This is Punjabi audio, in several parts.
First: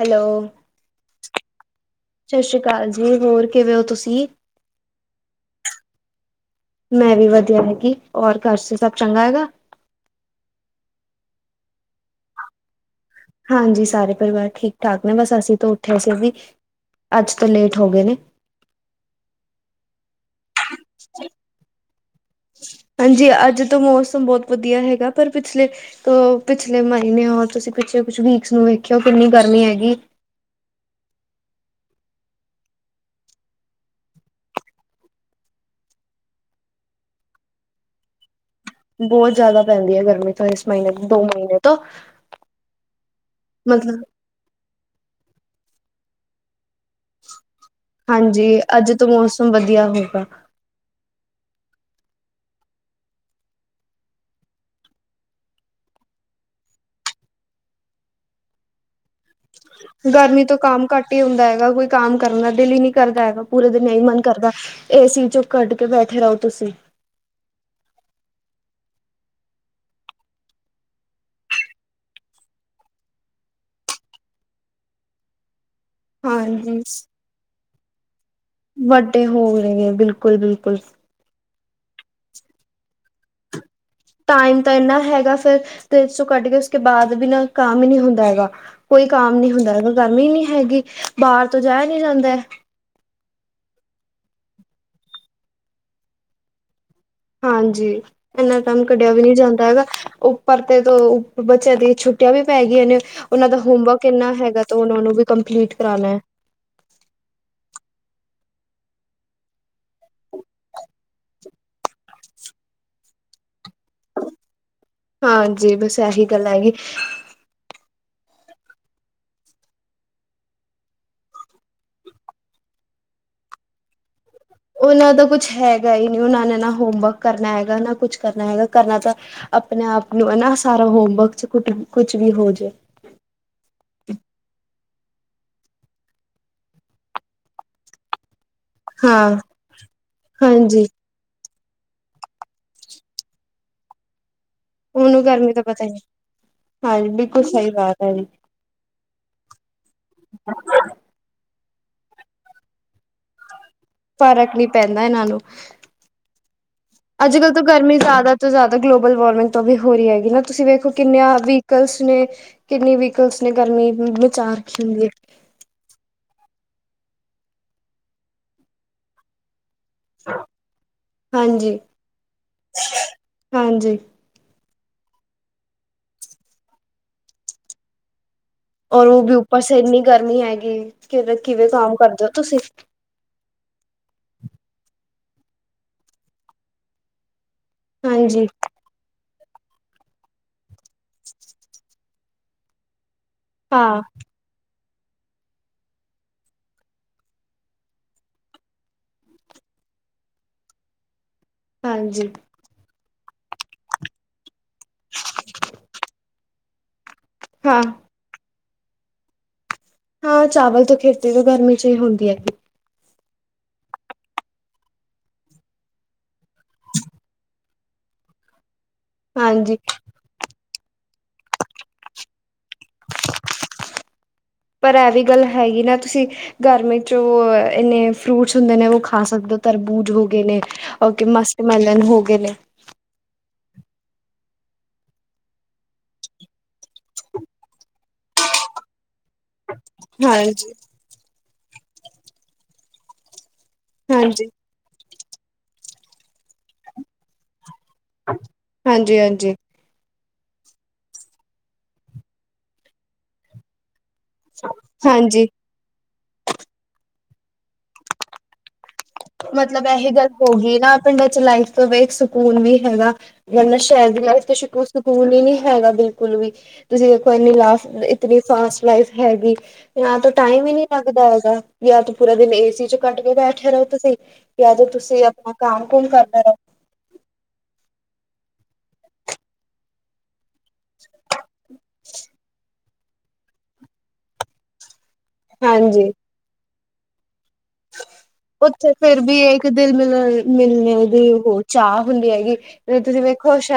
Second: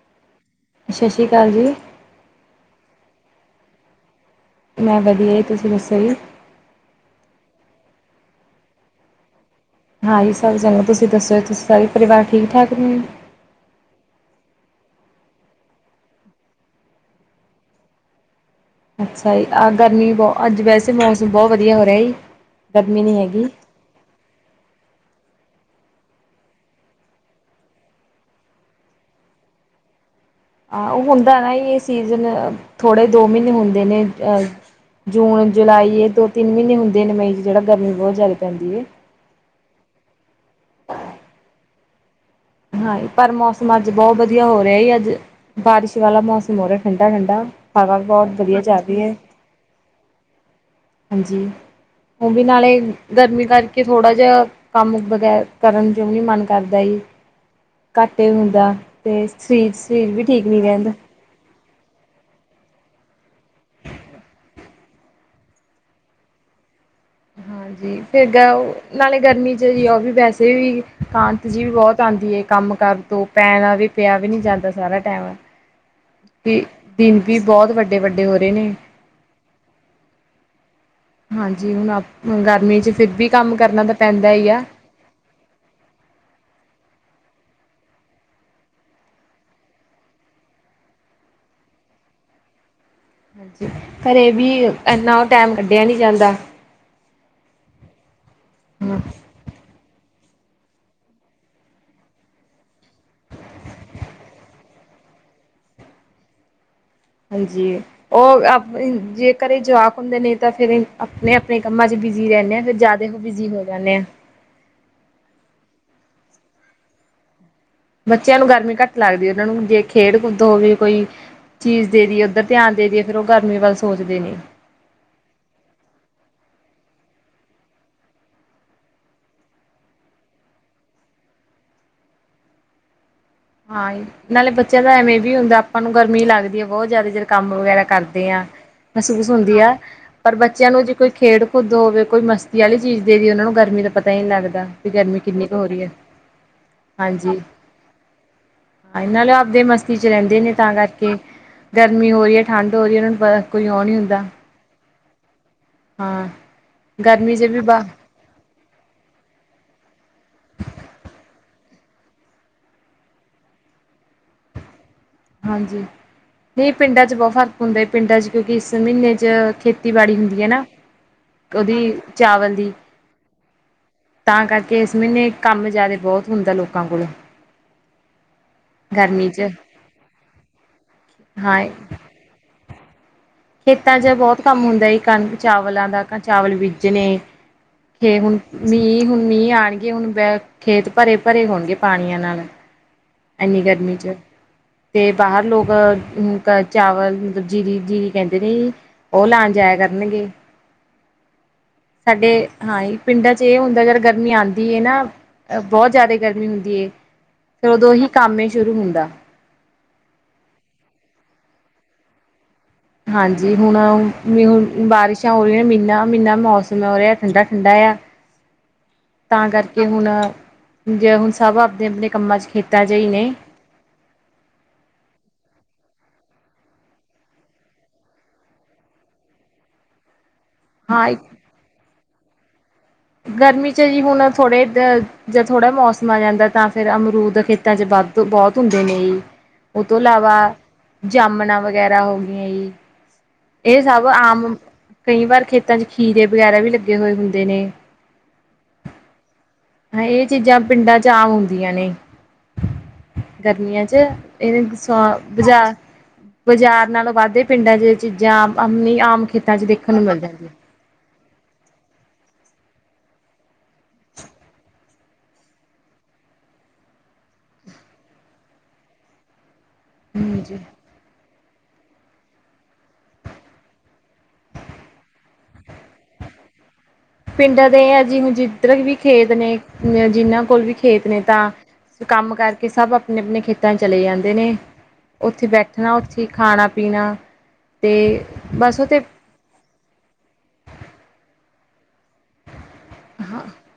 ਹੈਲੋ ਸਤਿ ਸ਼੍ਰੀ ਅਕਾਲ ਜੀ ਸਤਿ ਸ੍ਰੀ ਅਕਾਲ ਜੀ, ਹੋਰ ਕਿਵੇਂ ਹੋ ਤੁਸੀਂ ਮੈਂ ਵਧੀਆ ਜੀ, ਤੁਸੀਂ ਦੱਸੋ ਜੀ ਮੈਂ ਵੀ ਵਧੀਆ ਹੈਗੀ ਹੋ, ਔਰ ਘਰਸ ਸਭ ਚੰਗਾ ਹੈਗਾ ਹਾਂਜੀ ਸਭ ਚੰਗਾ, ਤੁਸੀਂ ਦੱਸੋ ਤੁਸੀਂ ਸਾਰੇ ਪਰਿਵਾਰ ਠੀਕ- ਠਾਕ ਨੇ ਹਾਂਜੀ ਸਾਰੇ ਪਰਿਵਾਰ ਠੀਕ- ਠਾਕ ਨੇ, ਬਸ ਅਸੀਂ ਤੋਂ ਉੱਠੇ ਸੀ ਵੀ ਅੱਜ ਤੋਂ ਲੇਟ ਹੋ ਗਏ ਨੇ ਅੱਛਾ ਜੀ, ਆਹ ਗਰਮੀ ਬਹੁ, ਅੱਜ ਵੈਸੇ ਮੌਸਮ ਬਹੁਤ ਵਧੀਆ ਹੋ ਰਿਹਾ ਜੀ ਗਰਮੀ ਨਹੀਂ ਹਾਂਜੀ, ਹੈਗੀ ਅੱਜ ਤੋਂ ਮੌਸਮ ਬਹੁਤ ਵਧੀਆ ਹੈਗਾ, ਪਰ ਪਿਛਲੇ ਤੋਂ ਪਿਛਲੇ ਮਹੀਨੇ ਹੋਰ ਤੁਸੀਂ ਪਿੱਛਲੇ ਕੁਛ ਵੀਕਸ ਨੂੰ ਵੇਖਿਓ ਕਿੰਨੀ ਗਰਮੀ ਹੈਗੀ ਆਹ ਉਹ ਹੁੰਦਾ ਨਾ ਇਹ ਸੀਜ਼ਨ, ਥੋੜ੍ਹੇ ਦੋ ਮਹੀਨੇ ਹੁੰਦੇ ਨੇ ਅਹ ਜੂਨ, ਜੁਲਾਈ ਇਹ ਦੋ -ਤਿੰਨ ਮਹੀਨੇ ਹੁੰਦੇ ਨੇ ਮਈ 'ਚ ਜਿਹੜਾ ਗਰਮੀ ਬਹੁਤ ਜ਼ਿਆਦਾ ਪੈਂਦੀ ਹੈ ਬਹੁਤ ਜ਼ਿਆਦਾ ਪੈਂਦੀ ਹੈ ਗਰਮੀ ਤੋਂ ਇਸ ਮਹੀਨੇ, ਦੋ ਮਹੀਨੇ ਤੋਂ ਹਾਂ, ਪਰ ਮੌਸਮ ਅੱਜ ਮਤਲਬ ਬਹੁਤ ਵਧੀਆ ਹੋ ਰਿਹਾ ਅੱਜ, ਬਾਰਿਸ਼ ਵਾਲਾ ਮੌਸਮ ਮੋਹਰੇ ਠੰਡਾ- ਠੰਡਾ, ਹਵਾ ਬਹੁਤ ਹਾਂਜੀ ਵਧੀਆ ਜਾ ਅੱਜ ਰਹੀ ਤੋਂ ਹੈ ਮੌਸਮ ਵਧੀਆ ਹੋਊਗਾ ਹਾਂਜੀ, ਉਹ ਵੀ ਨਾਲੇ, ਗਰਮੀ ਕਰਕੇ ਥੋੜ੍ਹਾ ਜਿਹਾ ਕੰਮ ਵਗੈ ਕਰਨ ਜੋ ਨੀ ਮਨ ਕਰਦਾ, ਘੱਟ ਹੀ ਹੁੰਦਾ, ਤੇ ਸਰੀਰ ਸਰੀਰ ਵੀ ਗਰਮੀ ਠੀਕ ਤੋਂ ਨੀ ਕੰਮ ਰਹਿੰਦਾ। ਘੱਟ ਹੀ ਹੁੰਦਾ ਹੈਗਾ ਕੋਈ ਕੰਮ ਕਰਨ ਦਾ ਦਿਲ ਹੀ ਨ੍ਹੀਂ ਕਰਦਾ ਹੈਗਾ ਪੂਰੇ ਦਿਨ ਇ ਮਨ ਕਰਦਾ ਏ ਸੀ ਚੋਂ ਕੱਢ ਕੇ ਬੈਠੇ ਰਹੋ ਤੁਸੀਂ। ਹਂ। ਜੀ ਫਿਰ ਗ ਨਾਲੇ ਗਰਮੀ ਚ ਜੀ ਉਹ ਵੀ ਵੈਸੇ ਵੀ ਕਾਂਤ ਜੀ ਵੀ ਬਹੁਤ ਆਂਦੀ ਐ ਕੰਮ ਕਾਰ ਤੂੰ ਪੈਣ ਵੀ ਪਿਆ ਵੀ ਨੀ ਜਾਂਦਾ ਸਾਰਾ ਟਾਈਮ ਤੇ ਹਾਂਜੀ ਦਿਨ ਵੀ ਬਹੁਤ ਵੱਡੇ-ਵੱਡੇ ਹੋ ਰਹੇ ਨੇ। ਵੱਡੇ ਹੋ ਰੇ ਬਿਲਕੁਲ ਬਿਲਕੁਲ। ਹਾਂਜੀ ਹੁਣ ਅਪ ਗਰਮੀ ਚ ਫਿਰ ਵੀ ਕੰਮ ਕਰਨਾ ਤਾਂ ਪੈਂਦਾ ਈ ਆ। ਟਾਈਮ ਤਾਂ ਇੰਨਾ ਹੈਗਾ ਫੇਰ ਤੇ ਸੋ ਕੱਟ ਕੇ ਉਸ ਬਾਅਦ ਵੀ ਨਾ ਕੰਮ ਹੀ ਨ੍ਹੀਂ ਹੁੰਦਾ ਹੈਗਾ। ਕੋਈ ਕਾਮ ਨੀ ਹੁੰਦਾ ਹੈਗਾ ਗਰਮੀ ਇੰਨੀ ਹੈਗੀ ਬਾਹਰ ਤੋਂ ਜਾਇਆ ਨੀ ਜਾਂਦਾ। ਘਰੇ ਵੀ ਇਨਾ ਉਹ ਟੈਮ ਕੱਢਿਆ ਨੀ ਜਾਂਦਾ। ਹਾਂਜੀ ਇਨਾ ਕੰਮ ਕੱਢਿਆ ਵੀ ਨ੍ਹੀਂ ਜਾਂਦਾ ਹੈਗਾ ਉਹ ਪਰਤੇ ਤੋਂ ਬੱਚਿਆਂ ਦੀ ਛੁੱਟੀਆਂ ਵੀ ਪੈ ਗਈਆਂ ਨੇ। ਉਹਨਾਂ ਦਾ ਹੋਮਵਰਕ ਇੰਨਾ ਹੈਗਾ ਤਾਂ ਉਹਨਾਂ ਨੂੰ ਵੀ ਕੰਪਲੀਟ ਕਰਾਣਾ ਐ। ਹਾਂਜੀ। ਉਹ ਆਪ ਜ ਜੇ ਘਰੇ ਜਵਾਕ ਹੁੰਦੇ ਨੇ ਤਾਂ ਫੇਰ ਆਪਣੇ-ਆਪਣੇ ਕੰਮਾਂ ਚ ਬਿਜ਼ੀ ਰਹਿੰਣੇ ਆਂ ਫਿਰ ਜ਼ਿਆਦਾ ਦੇਖੋ ਬਿਜੀ ਹੋ ਜਾਂਣੇ ਆਂ। ਹਾਂਜੀ ਬਸ ਇਹੀ ਗੱਲ ਹੈਗੀ। ਬੱਚਿਆਂ ਨੂੰ ਗਰਮੀ ਘੱਟ ਲੱਗਦੀ ਉਹਨਾਂ ਨੂੰ ਜੇ ਖੇਡ ਕੂਦ ਹੋਵੇ ਕੋਈ ਚੀਜ਼ ਦੇ ਦੇਦੀਏ ਉੱਧਰ ਧਿਆਨ ਦੇਦੀਏ ਫੇਰ ਉਹ ਗਰਮੀ ਵੱਲ ਸੋਚਦੇਣੇ। ਉਹਨਾਂ ਦਾ ਕੁਛ ਹੈਗਾ ਈ ਨ੍ਹੀਂ ਉਹਨਾਂ ਨੇ ਨਾ ਹੋਮਵਰਕ ਕਰਨਾ ਹੈਗਾ, ਨਾ ਕੁਛ ਕਰਨਾ ਹੈਗਾ ਕਰਨਾ ਤਾਂ ਆਪਣੇ ਆਪ ਨੂੰ ਹਨਾ ਸਾਰਾ ਹੋਮਵਰਕ ਚ ਕੁ ਕੁਛ ਵੀ ਹੋ ਜੇ। ਹਾਂਈ। ਨਾਲੇ ਬੱਚਿਆਂ ਦਾ ਐਵੇਂ ਵੀ ਹੁੰਦਾ ਆਪਾਂ ਨੂੰ ਗਰਮੀ ਲੱਗਦੀ ਐ, ਬਹੁਤ ਜ਼ਿਆਦਾ ਜਦੋਂ ਕੰਮ ਵਗੈਰਾ ਕਰਦੇ ਆਂ। ਮਹਿਸੂਸ ਹਾਂ ਹੁੰਦੀ ਐ ਪਰ ਬੱਚਿਆਂ ਨੂੰ ਹਾਂਜੀ ਜੇ ਕੋਈ ਖੇਡ ਖੁਦ ਹੋਵੇ ਕੋਈ ਮਸਤੀ ਵਾਲੀ ਚੀਜ਼ ਦੇ ਦੀਏ ਉਹਨਾ ਨੂੰ ਗਰਮੀ ਦਾ ਪਤਾ ਈ ਨੀ ਲੱਗਦਾ। ਵੀ ਊਨੂੰ ਕਿੰਨੀ ਗਰਮੀ ਕੁ ਦਾ ਹੋ ਰਹੀ ਪਤਾ ਹੈ ਹੀ ਨਈ, ਹਾਂਜੀ ਬਿਲਕੁਲ ਸਹੀ ਬਾਤ ਐ ਜੀ। ਏ ਨਾਲੇ ਆਪਦੇ ਮਸਤੀ ਚ ਰਹਿੰਦੇ ਨੇ ਤਾਂ ਕਰਕੇ। ਗਰਮੀ ਹੋ ਰਹੀਏ, ਠੰਡ ਰਹੀਏ, ਉਹਨਾਂ ਨੂੰ ਬ ਕੋਈ ਆਉਂ ਹੁੰਦੀ ਫ਼ਰਕ ਨੀ ਪੈਂਦਾ ਇਹਨਾਂ ਨੂੰ ਹਾਂ ਗਰਮੀ 'ਚ ਅੱਜ-ਕੱਲ ਵੀ ਤੋਂ ਬ ਗਰਮੀ ਜ਼ਿਆਦਾ ਤੋਂ ਜ਼ਿਆਦਾ ਗਲੋਬਲ ਵਾਰਮਿੰਗ ਤੋਂ ਵੀ ਹੋ ਰਹੀ ਹੈਗੀ ਨਾ ਤੁਸੀਂ ਵੇਖੋ ਕਿੰਨੀਆਂ ਵਹੀਕਲਸ ਨੇ ਕਿੰਨੀ ਵਹੀਕਲਸ ਨੇ ਗਰਮੀ ਮਚਾ ਰੱਖੀ ਹੁੰਦੀ। ਹਾਂਜੀ, ਨਈਂ ਪਿੰਡਾਂ ਚ ਬਹੁਤ ਹੁੰਦੇ ਪਿੰਡਾਂ ਚ ਕਿਉਂਕਿ ਇਸ ਮਹੀਨੇ ਚ ਖੇਤੀ ਖੇਤੀਬਾੜੀ ਹੁੰਦੀ ਐ ਨਾ ਉਹਦੀ ਹਾਂਜੀ ਚਾਵਲ ਦੀ ਹਾਂਜੀ ਤਾਂ ਕਰਕੇ ਇਸ ਮਹੀਨੇ ਕੰਮ ਜ਼ਿਆਦਾ ਬੋਤ ਹੁੰਦਾ ਲੋਕਾਂ ਕੋਲੋ। ਔਰ ਉਹ ਵੀ 'ਚ ਉੱਪਰ ਸ ਇੰਨੀ ਗਰਮੀ ਹੈਗੀ ਕਿ ਹਾਂ ਕਿਵੇਂ ਕੰਮ ਕਰਦੇ ਔ ਤੁਸੀਂ। ਖੇਤਾਂ ਚ ਬਹੁਤ ਕੰਮ ਹੁੰਦਾ ਜੀ ਕਣਕ ਚਾਵਲਾਂ ਦਾ ਚਾਵਲ ਬੀਜਣੇ। ਖੇ ਹੁਣ ਹਾਂਜੀ ਮੀਂਹ ਹੁਣ ਮੀਂਹ ਆਣਗੇ ਹੁਣ ਬ ਖੇਤ ਭਰੇ-ਭਰੇ ਹੋਣਗੇ ਪਾਣੀਆਂ ਨਾਲ। ਇੰਨੀਂ ਗਰਮੀ ਹਾਂ ਚ। ਤੇ ਬਾਹਰ ਲੋਕ ਕ ਚਾਵਲ ਮਤਲਬ ਜੀਰੀ ਜੀਰੀ ਕਹਿੰਦੇ ਨੇ। ਉਹ ਲਾਣ ਜਾਇਆ ਕਰਨਗੇ, ਸਾਡੇ ਹਾਂਜੀ ਹਾਂਜੀ ਪਿੰਡਾਂ ਚ ਇਹ ਹੁੰਦਾ ਜਾਰ ਗਰਮੀ ਆਂਦੀ ਏ ਨਾ ਬਹੁਤ ਜ਼ਿਆਦਾ ਗਰਮੀ ਹੁੰਦੀ ਐ। ਫਿਰ ਹਾਂ ਉਦੋਂ ਉਹੀ ਕੰਮ ਏ ਸ਼ੁਰੂ ਹੁੰਦਾ। ਹਾਂ ਚਾਵਲ ਤੋਂ ਖੇਰਤੀਦੇ ਜੋ ਗਰਮੀ ਚ ਈ ਹੁੰਦੀ ਐ। ਹਾਂਜੀ ਹੁਣ ਹੁ ਬਾਰਿਸ਼ਾਂ ਹੋ ਰਈਆਂ ਨੇ ਮ੍ਹੀਨਾ -ਮ੍ਹੀਨਾ ਮੌਸਮ ਹੋ ਰਿਹਾ ਠੰਡਾ-ਠੰਡਾ ਆ। [inaudible] ਤਾਂ ਹਾਂਜੀ ਕਰਕੇ ਹੁਣ ਜ ਹੁਣ ਸਭ ਆਪਣੇ-ਆਪਣੇ ਕੰਮਾਂ 'ਚ ਖੇਤਾਂ ਜੇ ਈ ਨੇ। ਪਰ ਇਹ ਵੀ ਗੱਲ ਹੈਗੀ ਨਾ ਤੁਸੀਂ ਗਰਮੀ 'ਚ ਓ ਇਨੇ ਫਰੂਟਸ ਹੁੰਦੇ ਨੇ ਓ ਖਾ ਸਕਦੇ ਹੋ ਤਰਬੂਜ ਹੋ ਗਏ ਨੇ। ਹਾਂ ਇੱਕ ਓਕੇ ਮਸਤ ਮੈਲਨ ਹੋਗੇ ਨੇ। ਗਰਮੀ 'ਚ ਜੀ ਹੁਣ ਥੋੜੇ ਜ ਥੋੜ੍ਹਾ ਮੌਸਮ ਆ ਜਾਂਦਾ ਤਾਂ ਫਿਰ ਅਮਰੂਦ ਖੇ ਖੇਤਾਂ 'ਚ ਵੱਧ ਬੋਤ ਹੁੰਦੇ ਨੇ ਜੀ। ਓ ਤੋਂ ਇਲਾਵਾ ਹਾਂਜੀ ਜਾਮਣਾ ਵਗੈਰਾ ਹੋ ਗਈਆਂ ਜੀ। ਇਹ ਸਭ ਹਾਂਜੀ ਆਮ ਕਈ ਵਾਰ ਖੇਤਾਂ 'ਚ ਖੀਰੇ ਵਗੈਰਾ ਵੀ ਲੱਗੇ ਹੋਏ ਹੁੰਦੇ ਨੇ। ਹਾਂਜੀ-ਹਾਂਜੀ ਹ ਇਹ ਚੀਜ਼ਾਂ ਪਿੰਡਾਂ 'ਚ ਆਮ ਹੋਗੀਆਂ ਨੇ ਗਰਮੀਆਂ 'ਚ ਇਹਨ ਸ ਹਾਂਜੀ ਬਾਜ਼ਾਰ-ਬਾਜ਼ਾਰ ਨਾਲੋਂ ਵੱਧਦੇ ਪਿੰਡਾਂ 'ਚ ਚੀਜ਼ਾਂ ਆਪਣੀ ਆ ਆਮ ਖੇਤਾਂ 'ਚ ਮਤਲਬ ਦੇਖਣ ਨੂੰ ਇਹੀ ਮਿਲ ਗੱਲ ਜਾਂਦੀਆਂ ਹੋ ਗਈ ਨਾ ਪਿੰਡਾਂ 'ਚ ਲਾਈਫ ਤੋਂ ਵੇਖ ਸਕੂਨ ਵੀ ਹੈਗਾ। ਵਰਨਾ ਸ਼ਹਿਰ ਦੀ ਲਾਈਫ 'ਚ ਸਕੂਨ ਈ ਨੀ ਹੈਗਾ ਬਿਲਕੁਲ ਵੀ ਤੁਸੀਂ ਦੇਖੋ ਇੰਨੀ ਲਾਸ ਇਤਨੀ ਫਾਸਟ ਲਾਈਫ ਹੈਗੀ। ਜਾ ਤ ਹਾਂਜੀ ਟੈਮ ਈ ਨੀ ਲੱਗਦਾ ਹੈਗਾ ਵੀ ਤੂੰ ਪੂਰਾ ਦਿਨ ਏ ਸੀ 'ਚ ਕੱਟ ਕੇ ਬੈਠੇ ਰਓ। ਤੁਸੀ ਜਾਂ ਜੋ ਤੁਸੀਂ ਆਪਣਾ ਕੰਮ ਕੁਮ ਕਰ ਲੈਣਾ। ਪਿੰਡਾਂ ਦੇ ਹੈ ਜੀ ਹੁਣ ਜਿੱਧਰ ਵੀ ਖੇਤ ਨੇ ਜਿੰਨਾ ਕੋਲ ਵੀ ਖੇਤ ਨੇ ਤਾਂ ਕੰਮ ਕਰਕੇ ਸਭ ਆਪਣੇ-ਆਪਣੇ ਖੇਤਾਂ ਚਲੇ ਜਾਂਦੇ ਨੇ। ਉੱਥੇ ਬੈਠਣਾ ਹਾਂਜੀ। ਉੱਥੇ ਖਾਣਾ ਪੀਣਾ ਅਤੇ ਬਸ ਉੱਥੇ ਫਿਰ ਵੀ ਇੱਕ ਦਿਲ ਮਿਲ ਮਿਲਣੇ ਦੀ ਓ ਚਾਹ ਹੁੰਦੀ ਹੈਗੀ ਤੇ ਤੁਸੀਂ ਹਾਂ ਵੇਖੋ ਸ਼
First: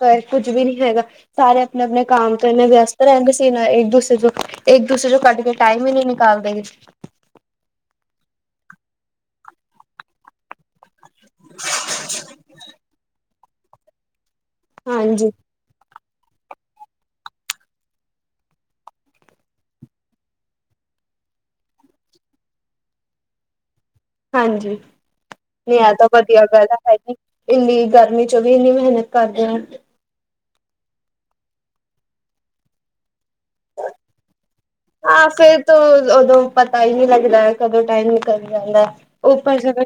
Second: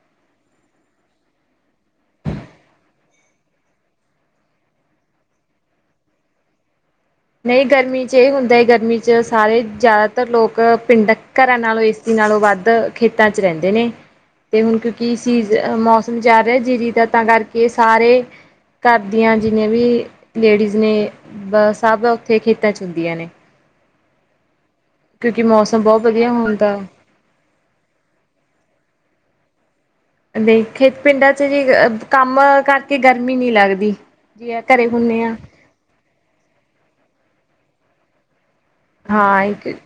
ਪਰ ਕੁਝ ਵੀ ਨਈ ਹੈਗਾ। ਸਾਰੇ ਆਪਣੇ-ਆਪਣੇ ਕੰਮ ਤੋਂ ਇਨੇ ਵਿਅਸਤ ਰੈਂਦੇ ਸੀ ਨਾ ਇੱਕ ਦੂਸਰੇ 'ਚ ਇੱਕ ਦੂਸਰੇ ਚੋਂ ਕੱਢ ਕੇ ਟਾਈਮ ਈ ਨਈ ਨਿਕਾਲਦੇ। ਨਈ ਗਰਮੀ 'ਚ ਇਹ ਹੁੰਦਾ ਹੈ ਗਰਮੀ 'ਚ ਸਾਰੇ ਜ਼ਿਆਦਾਤਰ ਲੋਕ ਪਿੰਡ ਘਰਾਂ ਨਾਲੋਂ ਏਸੀ ਨਾਲੋਂ ਵੱਧ ਖੇਤਾਂ 'ਚ ਰੈਂਦੇ ਨੇ ਤੇ ਹੁਣ ਕਿਉਂਕਿ ਹਾਂਜੀ ਸੀ। ਅ ਮੌਸਮ ਜਾ ਰਿਆ ਜੀਰੀ ਦਾ ਤਾਂ ਕਰਕੇ ਸਾਰੇ ਘਰ ਦੀਆਂ ਜਿੰਨੇ ਵੀ ਲੇਡੀਜ਼ ਨੇ ਬ ਸਭ ਉੱਥੇ ਖੇਤਾਂ 'ਚ ਹੁੰਦੀਆਂ ਨੇ। ਹਾਂਜੀ ਕਿਉਂਕਿ ਨਈ ਮੌਸਮ ਇਹ ਬਹੁਤ ਤਾਂ ਵਧੀਆ ਹੁਣ ਗੱਲ ਤਾਂ ਹੈਗੀ ਇੰਨੀ ਗਰਮੀ 'ਚ ਵੀ ਇੰਨੀ ਮੇਹਨਤ ਕਰਦੇ ਆਂ। ਖੇਤ ਪਿੰਡਾਂ 'ਚ ਜ ਕੰਮ ਕਰਕੇ ਗਰਮੀ ਨਈ ਲੱਗਦੀ। ਜੀ ਆ ਘਰੇ ਹੁੰਨੇ ਹਾਂ। ਉਦੋਂ ਪਤਾ ਈ ਨਈ ਲੱਗਦਾ ਕਦੋਂ ਟਾਇਮ ਨਿਕਲ ਜਾਂਦਾ ਹਾਂ ਉਪਰ ਇੱਕ ਜਦੋਂ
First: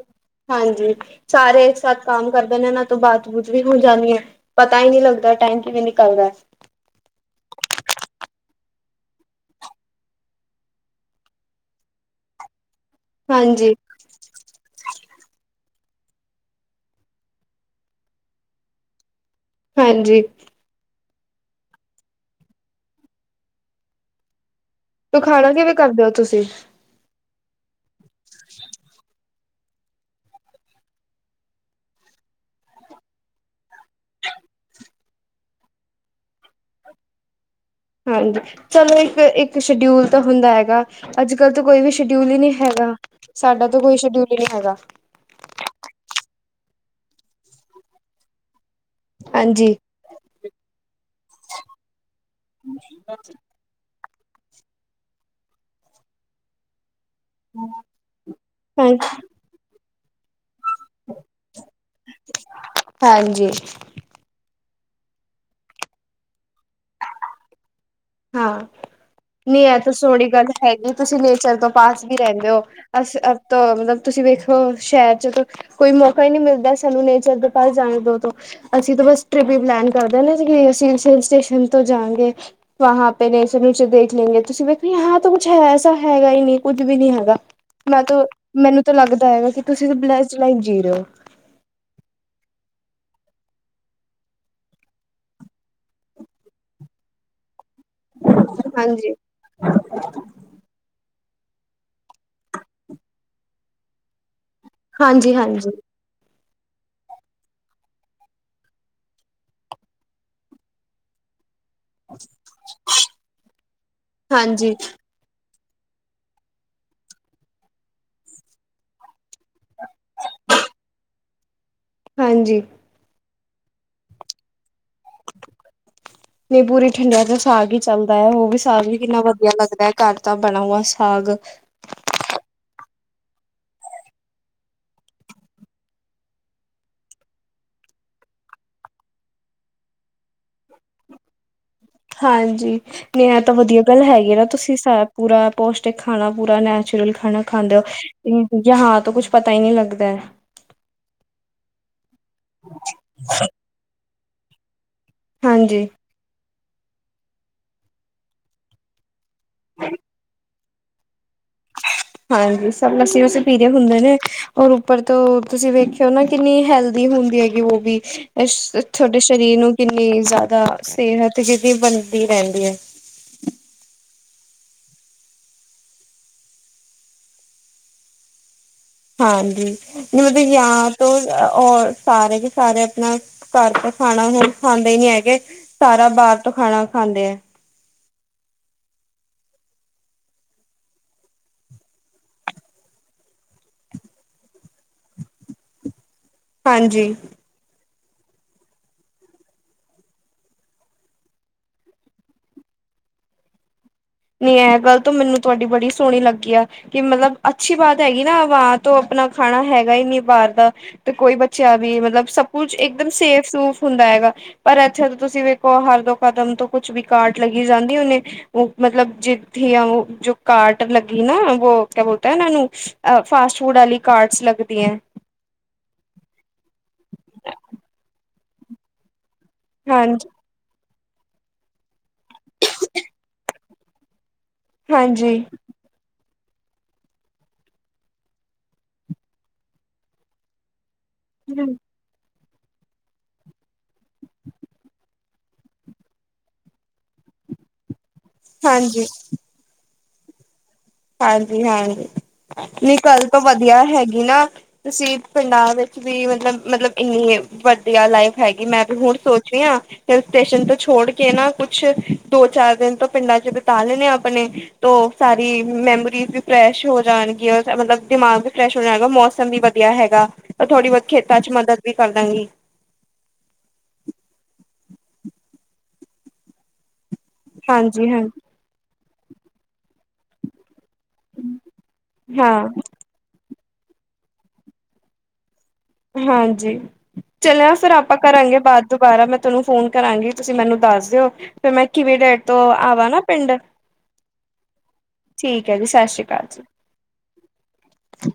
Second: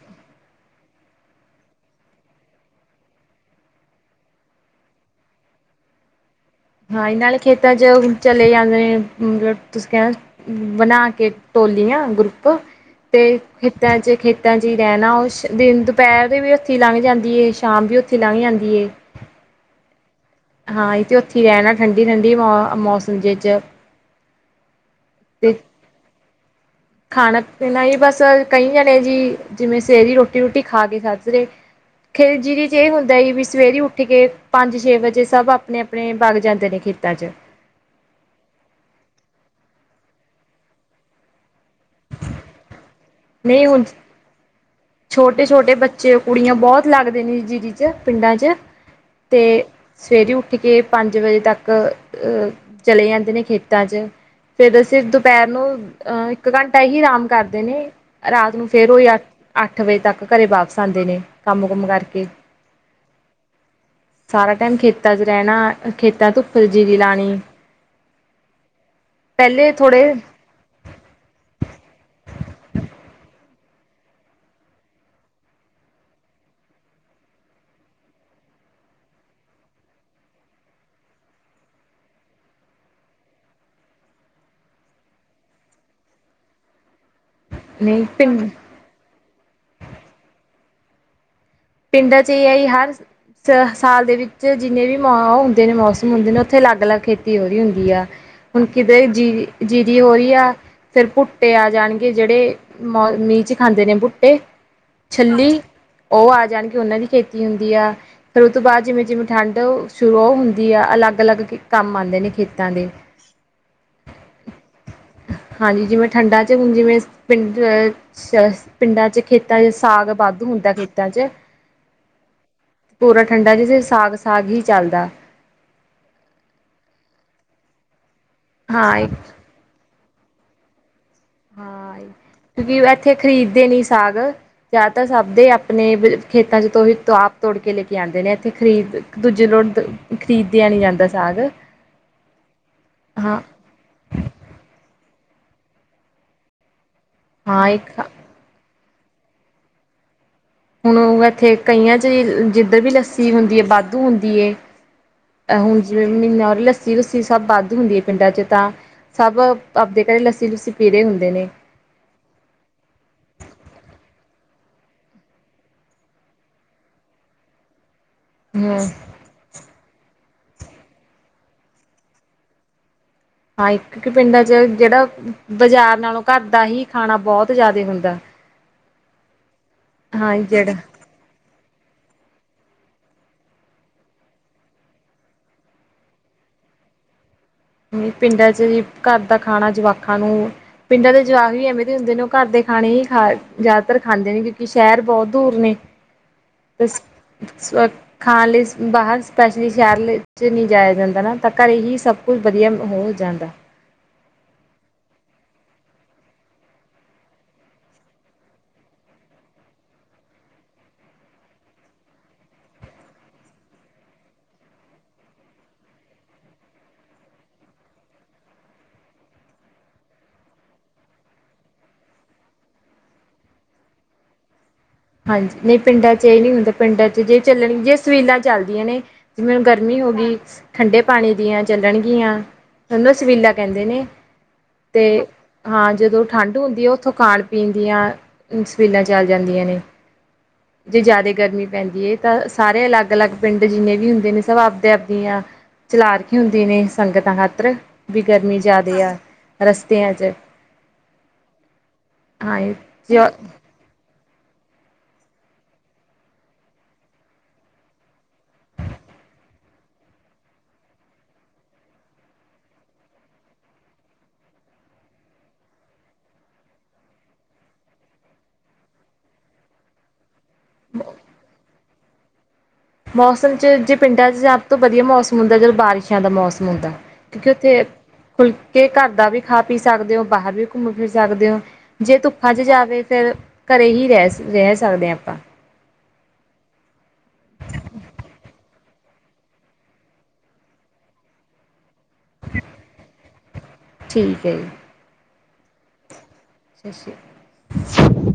ਹਾਂਜੀ ਸਾਰੇ ਇੱਕ ਸਾਥ ਕੰਮ ਕਰਦੇ ਨੇ ਇਹਨਾਂ ਤੋਂ ਬਾਤ ਬੂਤ ਵੀ ਹੋ ਜਾਂਨੀ ਹੈ। ਪਤਾ ਹੀ ਨਈ ਲੱਗਦਾ ਟਾਈਮ ਕਿਵੇਂ ਨਿਕਲਦਾ। ਹਾਂ ਇਹ ਨਾਲੇ ਖੇਤਾਂ 'ਚ ਚਲੇ ਜਾਂਦੇ ਨੇ ਮਤਬ ਤੁਸੀ ਕੈਂਣਾ ਬਣਾ ਕੇ ਟੋਲੀਆਂ ਗਰੁੱਪ ਤੇ ਹਾਂਜੀ ਖੇਤਾਂ 'ਚ ਖੇ ਖੇਤਾਂ 'ਚ ਰੈਂਣਾ ਉਸ ਦਿਨ ਦੁਪੈਰ ਵੀ ਉੱਥੇ ਲੰਘ ਜਾਂਦੀ ਏ ਸ਼ਾਮ ਵੀ ਉੱਥੇ ਲੰਘ ਜਾਂਦੀ ਏ। ਹਾਂਜੀ ਹਾਂ ਇਹ ਤੇ ਉੱਥੇ ਹੀ ਰੈਂਣਾ ਠੰਡੀ-ਠੰਡੀ ਵਾਂ ਮੌਸਮ ਜ 'ਚ ਤ ਖਾਣਾ ਅਤੇ ਕਿਵੇਂ ਕਰਦੇ ਓ ਤੁਸੀਂ ਖਾਣਾ ਪੀਣਾ ਈ ਬਸ ਕਈ ਜਾਣੇ ਜੀ ਜਿਵੇਂ ਸਵੇਰੀ ਰੋਟੀ ਰੂਟੀ ਖਾ ਕੇ ਸਜ ਰਏ। ਖਿਲ ਜੀਰੀ 'ਚ ਇਹ ਹੁੰਦਾ ਵੀ ਸਵੇਰੇ ਉੱਠ ਕੇ ਪੰਜ ਛੇ ਵਜੇ ਸਭ ਆਪਣੇ ਆਪਣੇ ਬਗ ਜਾਂਦੇ ਨੇ ਖੇਤਾਂ 'ਚ ਹਾਂਜੀ ਚਲੋ ਇੱਕ ਇੱਕ ਸ਼ਡਿਊਲ ਤਾਂ ਹੁੰਦਾ ਹੈਗਾ ਅੱਜ ਕੱਲ੍ਹ ਤਾਂ ਕੋਈ ਵੀ ਸ਼ਡਿਊਲ ਹੀ ਨਹੀਂ ਹੈਗਾ ਨਹੀਂ ਸਾਡਾ ਤਾਂ ਹੁਣ ਕੋਈ ਸ਼ਡਿਊਲ ਹੀ ਨਹੀਂ ਹੈਗਾ ਛੋਟੇ ਛੋਟੇ ਬੱਚੇ ਕੁੜੀਆਂ ਬਹੁਤ ਲੱਗਦੇ ਨੇ ਜਿ ਚ ਪਿੰਡਾਂ ਚ ਤੇ ਹਾਂਜੀ ਸਵੇਰੇ ਉੱਠ ਕੇ ਪੰਜ ਵਜੇ ਤੱਕ ਅਹ ਚਲੇ ਜਾਂਦੇ ਨੇ ਖੇਤਾਂ 'ਚ ਫੇਰ ਅਸੀਂ ਦੁਪਹਿਰ ਨੂੰ ਅਹ ਇੱਕ ਘੰਟਾ ਹੀ ਆਰਾਮ ਕਰਦੇ ਨੇ ਰਾਤ ਨੂੰ ਫੇਰ ਉਹ ਹਾਂਜੀ ਯ ਅੱਠ ਵਜੇ ਤੱਕ ਘਰੇ ਵਾਪਸ ਆਉਂਦੇ ਨੇ ਕੰਮ ਕੁਮ ਕਰਕੇ ਹਾਂਜੀ ਸਾਰਾ ਟਾਈਮ ਖੇਤਾਂ ਚ ਰਹਿਣਾ ਖੇਤਾਂ ਧੁੱਪ ਜੀਰੀ ਲਾਣੀ ਹਾਂ ਨਹੀਂ ਪਹਿਲੇ ਇਹ ਤਾਂ ਥੋੜੇ ਸੋਹਣੀ ਗੱਲ ਹੈਗੀ ਤੁਸੀਂ ਨੇਚਰ ਤੋਂ ਪਾਸ ਵੀ ਰਹਿੰਦੇ ਹੋ ਅ ਤੋਂ ਮਤਲਬ ਤੁਸੀਂ ਵੇਖੋ ਸ਼ਹਿਰ ਚ ਕੋਈ ਮੌਕਾ ਹੀ ਨਹੀਂ ਮਿਲਦਾ ਸਾਨੂੰ ਨੇਚਰ ਦੇ ਪਾਸ ਜਾਣ ਤੋਂ ਤੋਂ ਅਸੀਂ ਤਾਂ ਬਸ ਟ੍ਰਿਪ ਹੀ ਪਲੈਨ ਕਰਦੇ ਨਾ ਅਸੀ ਸਟੇਸ਼ਨ ਤੋਂ ਜਾਗੇ ਵਹਾ ਪੇ ਨੇ ਨਚੇ ਦੇਖ ਲੈਂਦੇਗੇ ਤੁਸੀਂ ਵੇਖੋਾਂ ਤਾਂ ਕੁੱਛ ਹੈ ਐਸਾ ਹੈਗਾ ਹੀ ਨਹੀਂ ਕੁੱਝ ਵੀ ਨਹੀ ਹੈਗਾ ਮੈਂ ਨਹੀਂ ਤਾਂ ਪਿੰ ਮੈਨੂੰ ਤਾਂ ਲੱਗਦਾ ਹੈਗਾ ਕਿ ਤੁਸੀਂ ਬਲਾ ਚਲਾਈ ਜੀ ਰਹੇ ਹੋ ਪਿੰਡਾਂ ਚ ਏਹੀ ਹਾਲ ਸ ਸਾਲ ਦੇ ਵਿੱਚ ਜਿੰਨੇ ਵੀ ਮਾਂ ਹੁੰਦੇ ਨੇ ਮੋਸਮ ਹੁੰਦੇ ਨੇ ਉੱਥੇ ਅਲੱਗ ਅਲੱਗ ਖੇਤੀ ਹੋ ਰਹੀ ਹੁੰਦੀ ਆ ਹੁਣ ਕਿਤੇ ਹਾਂਜੀ ਜੀ ਜੀਰੀ ਹੋ ਰਹੀ ਆ ਫਿਰ ਭੁੱਟੇ ਆ ਜਾਣਗੇ ਜਿਹੜੇ ਮ ਮੀਂਹ ਚ ਖਾਂਦੇ ਨੇ ਬੂਟੇ ਹਾਂਜੀ ਛੱਲੀ ਹਾਂਜੀ ਉਹ ਆ ਜਾਣਗੀ ਉਹਨਾਂ ਦੀ ਖੇਤੀ ਹੁੰਦੀ ਆ ਫਿਰ ਉਸ ਤੋਂ ਬਾਅਦ ਜਿਵੇਂ-ਜਿਵੇਂ ਠੰਡ ਸ਼ੁਰੂ ਉਹ ਹੁੰਦੀ ਆ। ਅਲੱਗ ਅਲੱਗ ਕੀ ਕੰਮ ਆਦੇ ਨੇ ਖੇਤਾਂ ਦੇ। ਹਾਂਜੀ ਹਾਂਜੀ, ਜਿਵੇਂ ਠੰਡਾਂ ਚ ਹੁਣ ਜਿਵੇਂ ਸ ਪਿੰਡ ਅ ਪਿੰਡਾਂ ਚ ਖੇਤ ਤਾਂਹੀਓਂ ਸਾਗ ਵਾਧੂ ਹੁੰਦਾ, ਖੇਤਾਂ 'ਚ। ਹਾਂਜੀ। ਪੂਰਾ ਠੰਡਾਂ 'ਚ ਜੀ, ਸਾਗ-ਸਾਗ ਹੀ ਚੱਲਦਾ। ਨਹੀਂ ਪੂਰੀ ਠੰਡਿਆਂ 'ਚ ਸਾਗ ਹੀ ਚੱਲਦਾ ਹੈ। ਉਹ ਵੀ ਸਾਗ ਹਾਂ ਵੀ ਇੱਕ ਕਿੰਨਾ ਵਧ ਯਾ ਦਾ ਘਰ ਦਾ ਬਣਾ ਹੂਆ ਸਾਗ। ਹਾਂ, ਕਿਉਂਕਿ ਇੱਥੇ ਖ਼ਰੀਦਦੇ ਨੀ ਸਾਗ। ਜ਼ਿਆਦਾਤਰ ਸਭ ਦੇ ਆਪਣੇ ਵ ਖੇਤਾਂ 'ਚ ਤੋਂ ਹੀ ਆਪ ਤੋੜ ਕੇ ਲੈ ਕੇ ਆਉਂਦੇ ਨੇ। ਇੱਥੇ ਖਰੀਦ ਦੂਜੀੇ ਰੋ ਖਰੀਦਿਆ ਨੀ ਜਾਂਦਾ ਸਾਗ। ਹਾਂਜੀ, ਨੀ ਇਹ ਹਾਂ ਤਾਂ ਵਧੀਆ ਗੱਲ ਹੈਗੀ ਨਾ ਤੁਸੀਂ ਸੱਭ ਪੂਰਾ ਪੌਸ਼ਟਿਕ ਖਾਣਾ, ਪੂਰਾ ਨੈਚੁਰਲ ਖਾਣਾ ਹਾਂ ਖਾਂਦੇ ਇੱਕ ਹੋ ਜਹਾਂ ਤੋਂ ਕੁੱਝ ਪਤਾ ਹੀ ਨਹੀਂ ਲੱਗਦਾ। ਹੁਣ, ਉਹ ਇੱਥੇ ਕਈਆਂ ਚ ਜਿੱਧਰ ਵੀ ਲੱਸੀ ਹੁੰਦੀ ਹੈ, ਵਾਧੂ ਹੁੰਦੀ ਹੈ। ਅਹ, ਹੁਣ ਹਾਂਜੀ ਜਿਵੇਂ ਮਹੀਨਾ ਲੱਸੀ-ਲੁੱਸੀ ਸੱਭ ਵਾਧੂ ਹੁੰਦੀ ਹੈ ਪਿੰਡਾਂ 'ਚ ਤਾਂ। ਸੱਭ ਆਪਦੇ ਘਰੇ ਲੱਸੀ-ਲੁੱਸੀ ਪੀ ਰਹੇ ਹੁੰਦੇ ਨੇ। ਹਾਂਜੀ, ਸੱਭ ਲੱਸੀ-ਲੁੱਸੀ ਪੀ ਰਹੇ ਹੁੰਦੇ ਨੇ ਔਰ ਉੱਪਰ ਤੋਂ ਤੁਸੀਂ ਵੇਖਿਓ ਨਾ ਕਿੰਨੀ ਹੈਲਦੀ ਹੁੰਦੀ ਹੈਗੀ ਵੋ ਬੀ। ਇਸ ਹਮ ਤੁਹਾਡੇ ਸਰੀਰ ਨੂੰ ਕਿੰਨੀ ਜ਼ਿਆਦਾ ਸਿਹਤ ਕਿੱਡੀ [unintelligible] ਬਣਦੀ ਰਹਿੰਦੀ ਹੈ। ਹਾਂ, ਇੱਕ ਇੱਕ ਪਿੰਡਾਂ 'ਚ ਜਿਹੜਾ ਬਜਾਰ ਨਾਲੋਂ ਘਰ ਦਾ ਹੀ ਖਾਣਾ ਬਹੁਤ ਜਿਆਦਾ ਹੁੰਦਾ। ਹਾਂਜੀ, ਮੈਨੂੰ ਹਾਂ ਤੇ ਜਿਹੜਾ ਯਾਦ ਔਰ-ਔਰ ਸਾਰੇ ਕੇ ਸਾਰੇ ਆਪਣਾ ਘਰ ਦਾ ਖਾਣਾ ਹੁਣ ਖਾਂਦੇ ਹੀ ਨੀ ਹੈਗੇ। ਸਾਰਾ ਬਾਹਰ ਤੋਂ ਖਾਣਾ ਖਾਂਦੇ ਆ। ਨੀ ਪਿੰਡਾਂ ਚ ਵੀ ਘਰ ਦਾ ਖਾਣਾ ਜਵਾਕਾਂ ਨੂੰ ਪਿੰਡਾਂ ਦੇ ਜਵਾਕ ਵੀ ਐਵੇਂ ਦੇ ਹੁੰਦੇ ਨੇ, ਉਹ ਘਰ ਦੇ ਖਾਣੇ ਹੀ ਖਾ ਜ਼ਿਆਦਾਤਰ ਖਾਂਦੇ ਨੇ ਕਿਉਂਕਿ ਸ਼ਹਿਰ ਬੋਤ ਦੂਰ ਨੇ। ਦੱਸ? ਹਾਂਜੀ ਸੋ ਖਾਣ ਲਈ ਸ ਬਾਹਰ ਸਪੈਸ਼ਲੀ ਸ਼ਹਿਰ ਲਈ 'ਚ ਨਹੀਂ ਜਾਇਆ ਜਾਂਦਾ ਨਾ, ਤਾਂ ਘਰੇ ਹੀ ਸਭ ਕੁਝ ਵਧੀਆ ਮਹੋਲ ਹੋ ਜਾਂਦਾ। ਨੀ ਐ ਗੱਲ ਤਾਂ ਮੈਨੂੰ ਤੁਹਾਡੀ ਬੜੀ ਸੋਹਣੀ ਲੱਗੀ ਆ। ਕਿ ਮਤਲਬ ਅੱਛੀ ਬਾਤ ਹੈਗੀ ਨਾ, ਵਾਂ ਤੋਂ ਆਪਣਾ ਖਾਣਾ ਹੈਗਾ ਹੀ ਨੀ ਬਾਹਰ ਦਾ। ਤੇ ਕੋਈ ਬੱਚਾ ਵੀ ਮਤਲਬ ਸਭ ਕੁਛ ਇੱਕਦਮ ਸੇਫ-ਸੂਫ ਹੁੰਦਾ ਹੈਗਾ। ਪਰ ਇੱਥੇ ਤੁਸੀਂ ਵੇਖੋ, ਹਰ ਦੋ ਕਦਮ ਤੋਂ ਕੁਛ ਵੀ ਕਾਰਟ ਲੱਗੀ ਜਾਂਦੀ, ਹੁਣੇ ਉਹ ਮਤਲਬ ਜਿੱਥੇ ਉਹ ਜੋ ਕਾਰਟ ਲੱਗੀ ਨਾ, ਵੋ ਕਿਆ ਬੋਲਤੇ ਉਹਨਾਂ ਨੂੰ ਅ ਫਾਸਟ ਫੂਡ ਆਲੀ ਕਾਰਟਸ ਲੱਗਦੀਐਂ। ਹਾਂਜੀ, ਨਹੀਂ, ਪਿੰਡਾਂ ਚ ਇਹ ਨਹੀਂ ਹੁੰਦਾ, ਪਿੰਡਾਂ ਚ ਜੇ ਚੱਲਣ ਜੇ ਸਵੀਲਾਂ ਚੱਲਦੀਆਂ ਨੇ। ਜਿਵੇਂ ਹੁਣ ਗਰਮੀ ਹੋ ਹਾਂਜੀ ਗਈ। ਠੰਡੇ ਪਾਣੀ ਦੀਆਂ ਚੱਲਣਗੀਆਂ, ਉਹਨੂੰ ਸਵੀਲਾਂ ਕਹਿੰਦੇ ਨੇ ਤੇ ਹਾਂਜੀ ਹਾਂ, ਜਦੋਂ ਠੰਢ ਹੁੰਦੀ ਹੈ, ਉੱਥੋਂ ਖਾਣ-ਪੀਣ ਦੀਆਂ ਸਵੀਲਾਂ ਚੱਲ ਜਾਂਦੀਆਂ ਨੇ। ਜੇ ਜ਼ਿਆਦੇ ਗਰਮੀ ਪੈਂਦੀ ਏ ਕ ਸਾਰੇ ਅਲੱਗ-ਅਲੱਗ ਪਿੰਡ ਜਿੰਨੇ ਵੀ ਹੁੰਦੇ ਨੇ ਸਭ ਆਪਦੇ ਆਪਦੀਆਂ ਚਲਾ ਰੱਖੇ ਹੁੰਦੇ ਨੇ ਸੰਗਤਾਂ ਖਾਤਰ। ਵੀ ਗਰਮੀ ਜ਼ਿਆਦੇ ਹਾਂਜੀ ਆ ਰਸਤਿਆਂ ਚ। ਹਾਂਜੀ-ਹਾਂਜੀ, ਹਾਂ ਨਹੀਂ ਜ ਗੱਲ ਤੋਂ ਵਧੀਆ ਹੈਗੀ ਨਾ ਤੁਸੀਂ ਪਿੰਡਾਂ ਵਿੱਚ ਵੀ ਮਤਲਬ, ਮਤਲਬ ਇੰਨੀ ਵਧੀਆ ਲਾਈਫ ਹੈਗੀ, ਮੈਂ ਵੀ ਹੁਣ ਸੋਚ ਰਹੀ ਹਾਂ ਹਿੱਲ ਸਟੇਸ਼ਨ ਤੋਂ ਛੋੜ ਕੇ ਨਾ ਕੁਛ ਦੋ ਚਾਰ ਦਿਨ ਤੋਂ ਪਿੰਡਾਂ ਚ ਬਿਤਾ ਲੈਣੇ ਆਪਣੇ। ਤੋ ਸਾਰੀ ਮੈਮੋਰੀਜ਼ ਵੀ ਫਰੈਸ਼ ਹੋ ਜਾਣਗੀਆਂ ਉੱਥੇ, ਮਤਲਬ ਦਿਮਾਗ ਵੀ ਫਰੈਸ਼ ਹੋ ਜਾਏਗਾ, ਮੌਸਮ ਵੀ ਵਧੀਆ ਹੈਗਾ। ਔਰ ਥੋੜੀ ਬਹੁਤ ਖੇਤਾਂ ਚ ਮਦਦ ਵੀ ਕਰਦਾਂਗੀ। ਮੌਸਮ ਚ ਜੇ ਪਿੰਡਾਂ ਚ ਸਭ ਤੋਂ ਬਧੀਆ ਮੌਸਮ ਹੁੰਦਾ, ਜਦੋਂ ਬਾਰਿਸ਼ਾਂ ਦਾ ਮੌਸਮ ਹੁੰਦਾ। ਕਿਉਂਕਿ ਉੱਥੇ ਹਾਂਜੀ ਹਾਂ ਖੁਲਕੇ ਘਰ ਦਾ ਵੀ ਖਾ ਪੀ ਸਕਦੇ ਹੋ, ਬਾਹਰ ਵੀ ਘੁੰਮ ਫਿਰ ਸ ਸਕਦੇ ਹੋ ਜੇ ਧੁੱੱਖਾਂ ਚ ਹਾਂ ਜਾਵੇ ਫਿਰ ਘਰੇ ਹੀ ਰਹਿ ਰਹਿ ਸਕਦੇ ਹਾਂ ਆਪਾਂ ਹਾਂਜੀ ਚਲਿਆ ਫਿਰ ਆਪਾਂ ਕਰਾਂਗੇ ਬਾਅਦ। ਦੁਬਾਰਾ ਮੈਂ ਤੁਹਾਨੂੰ ਫੋਨ ਕਰਾਂਗੀ, ਤੁਸੀਂ ਮੈਨੂੰ ਦੱਸ ਦਿਓ। ਫਿਰ ਮੈਂ ਕਿਵੇਂ ਡੇਰ ਤੋਂ ਆਵਾਂ ਨਾ ਪਿੰਡ ਠੀਕ ਹੈ ਜੀ ਠੀਕ ਹੈ ਜੀ ਸਸਰੀ ਅਕਾਲ ਜੀ ਸਤਿ ਸ਼੍ਰੀ ਅਕਾਲ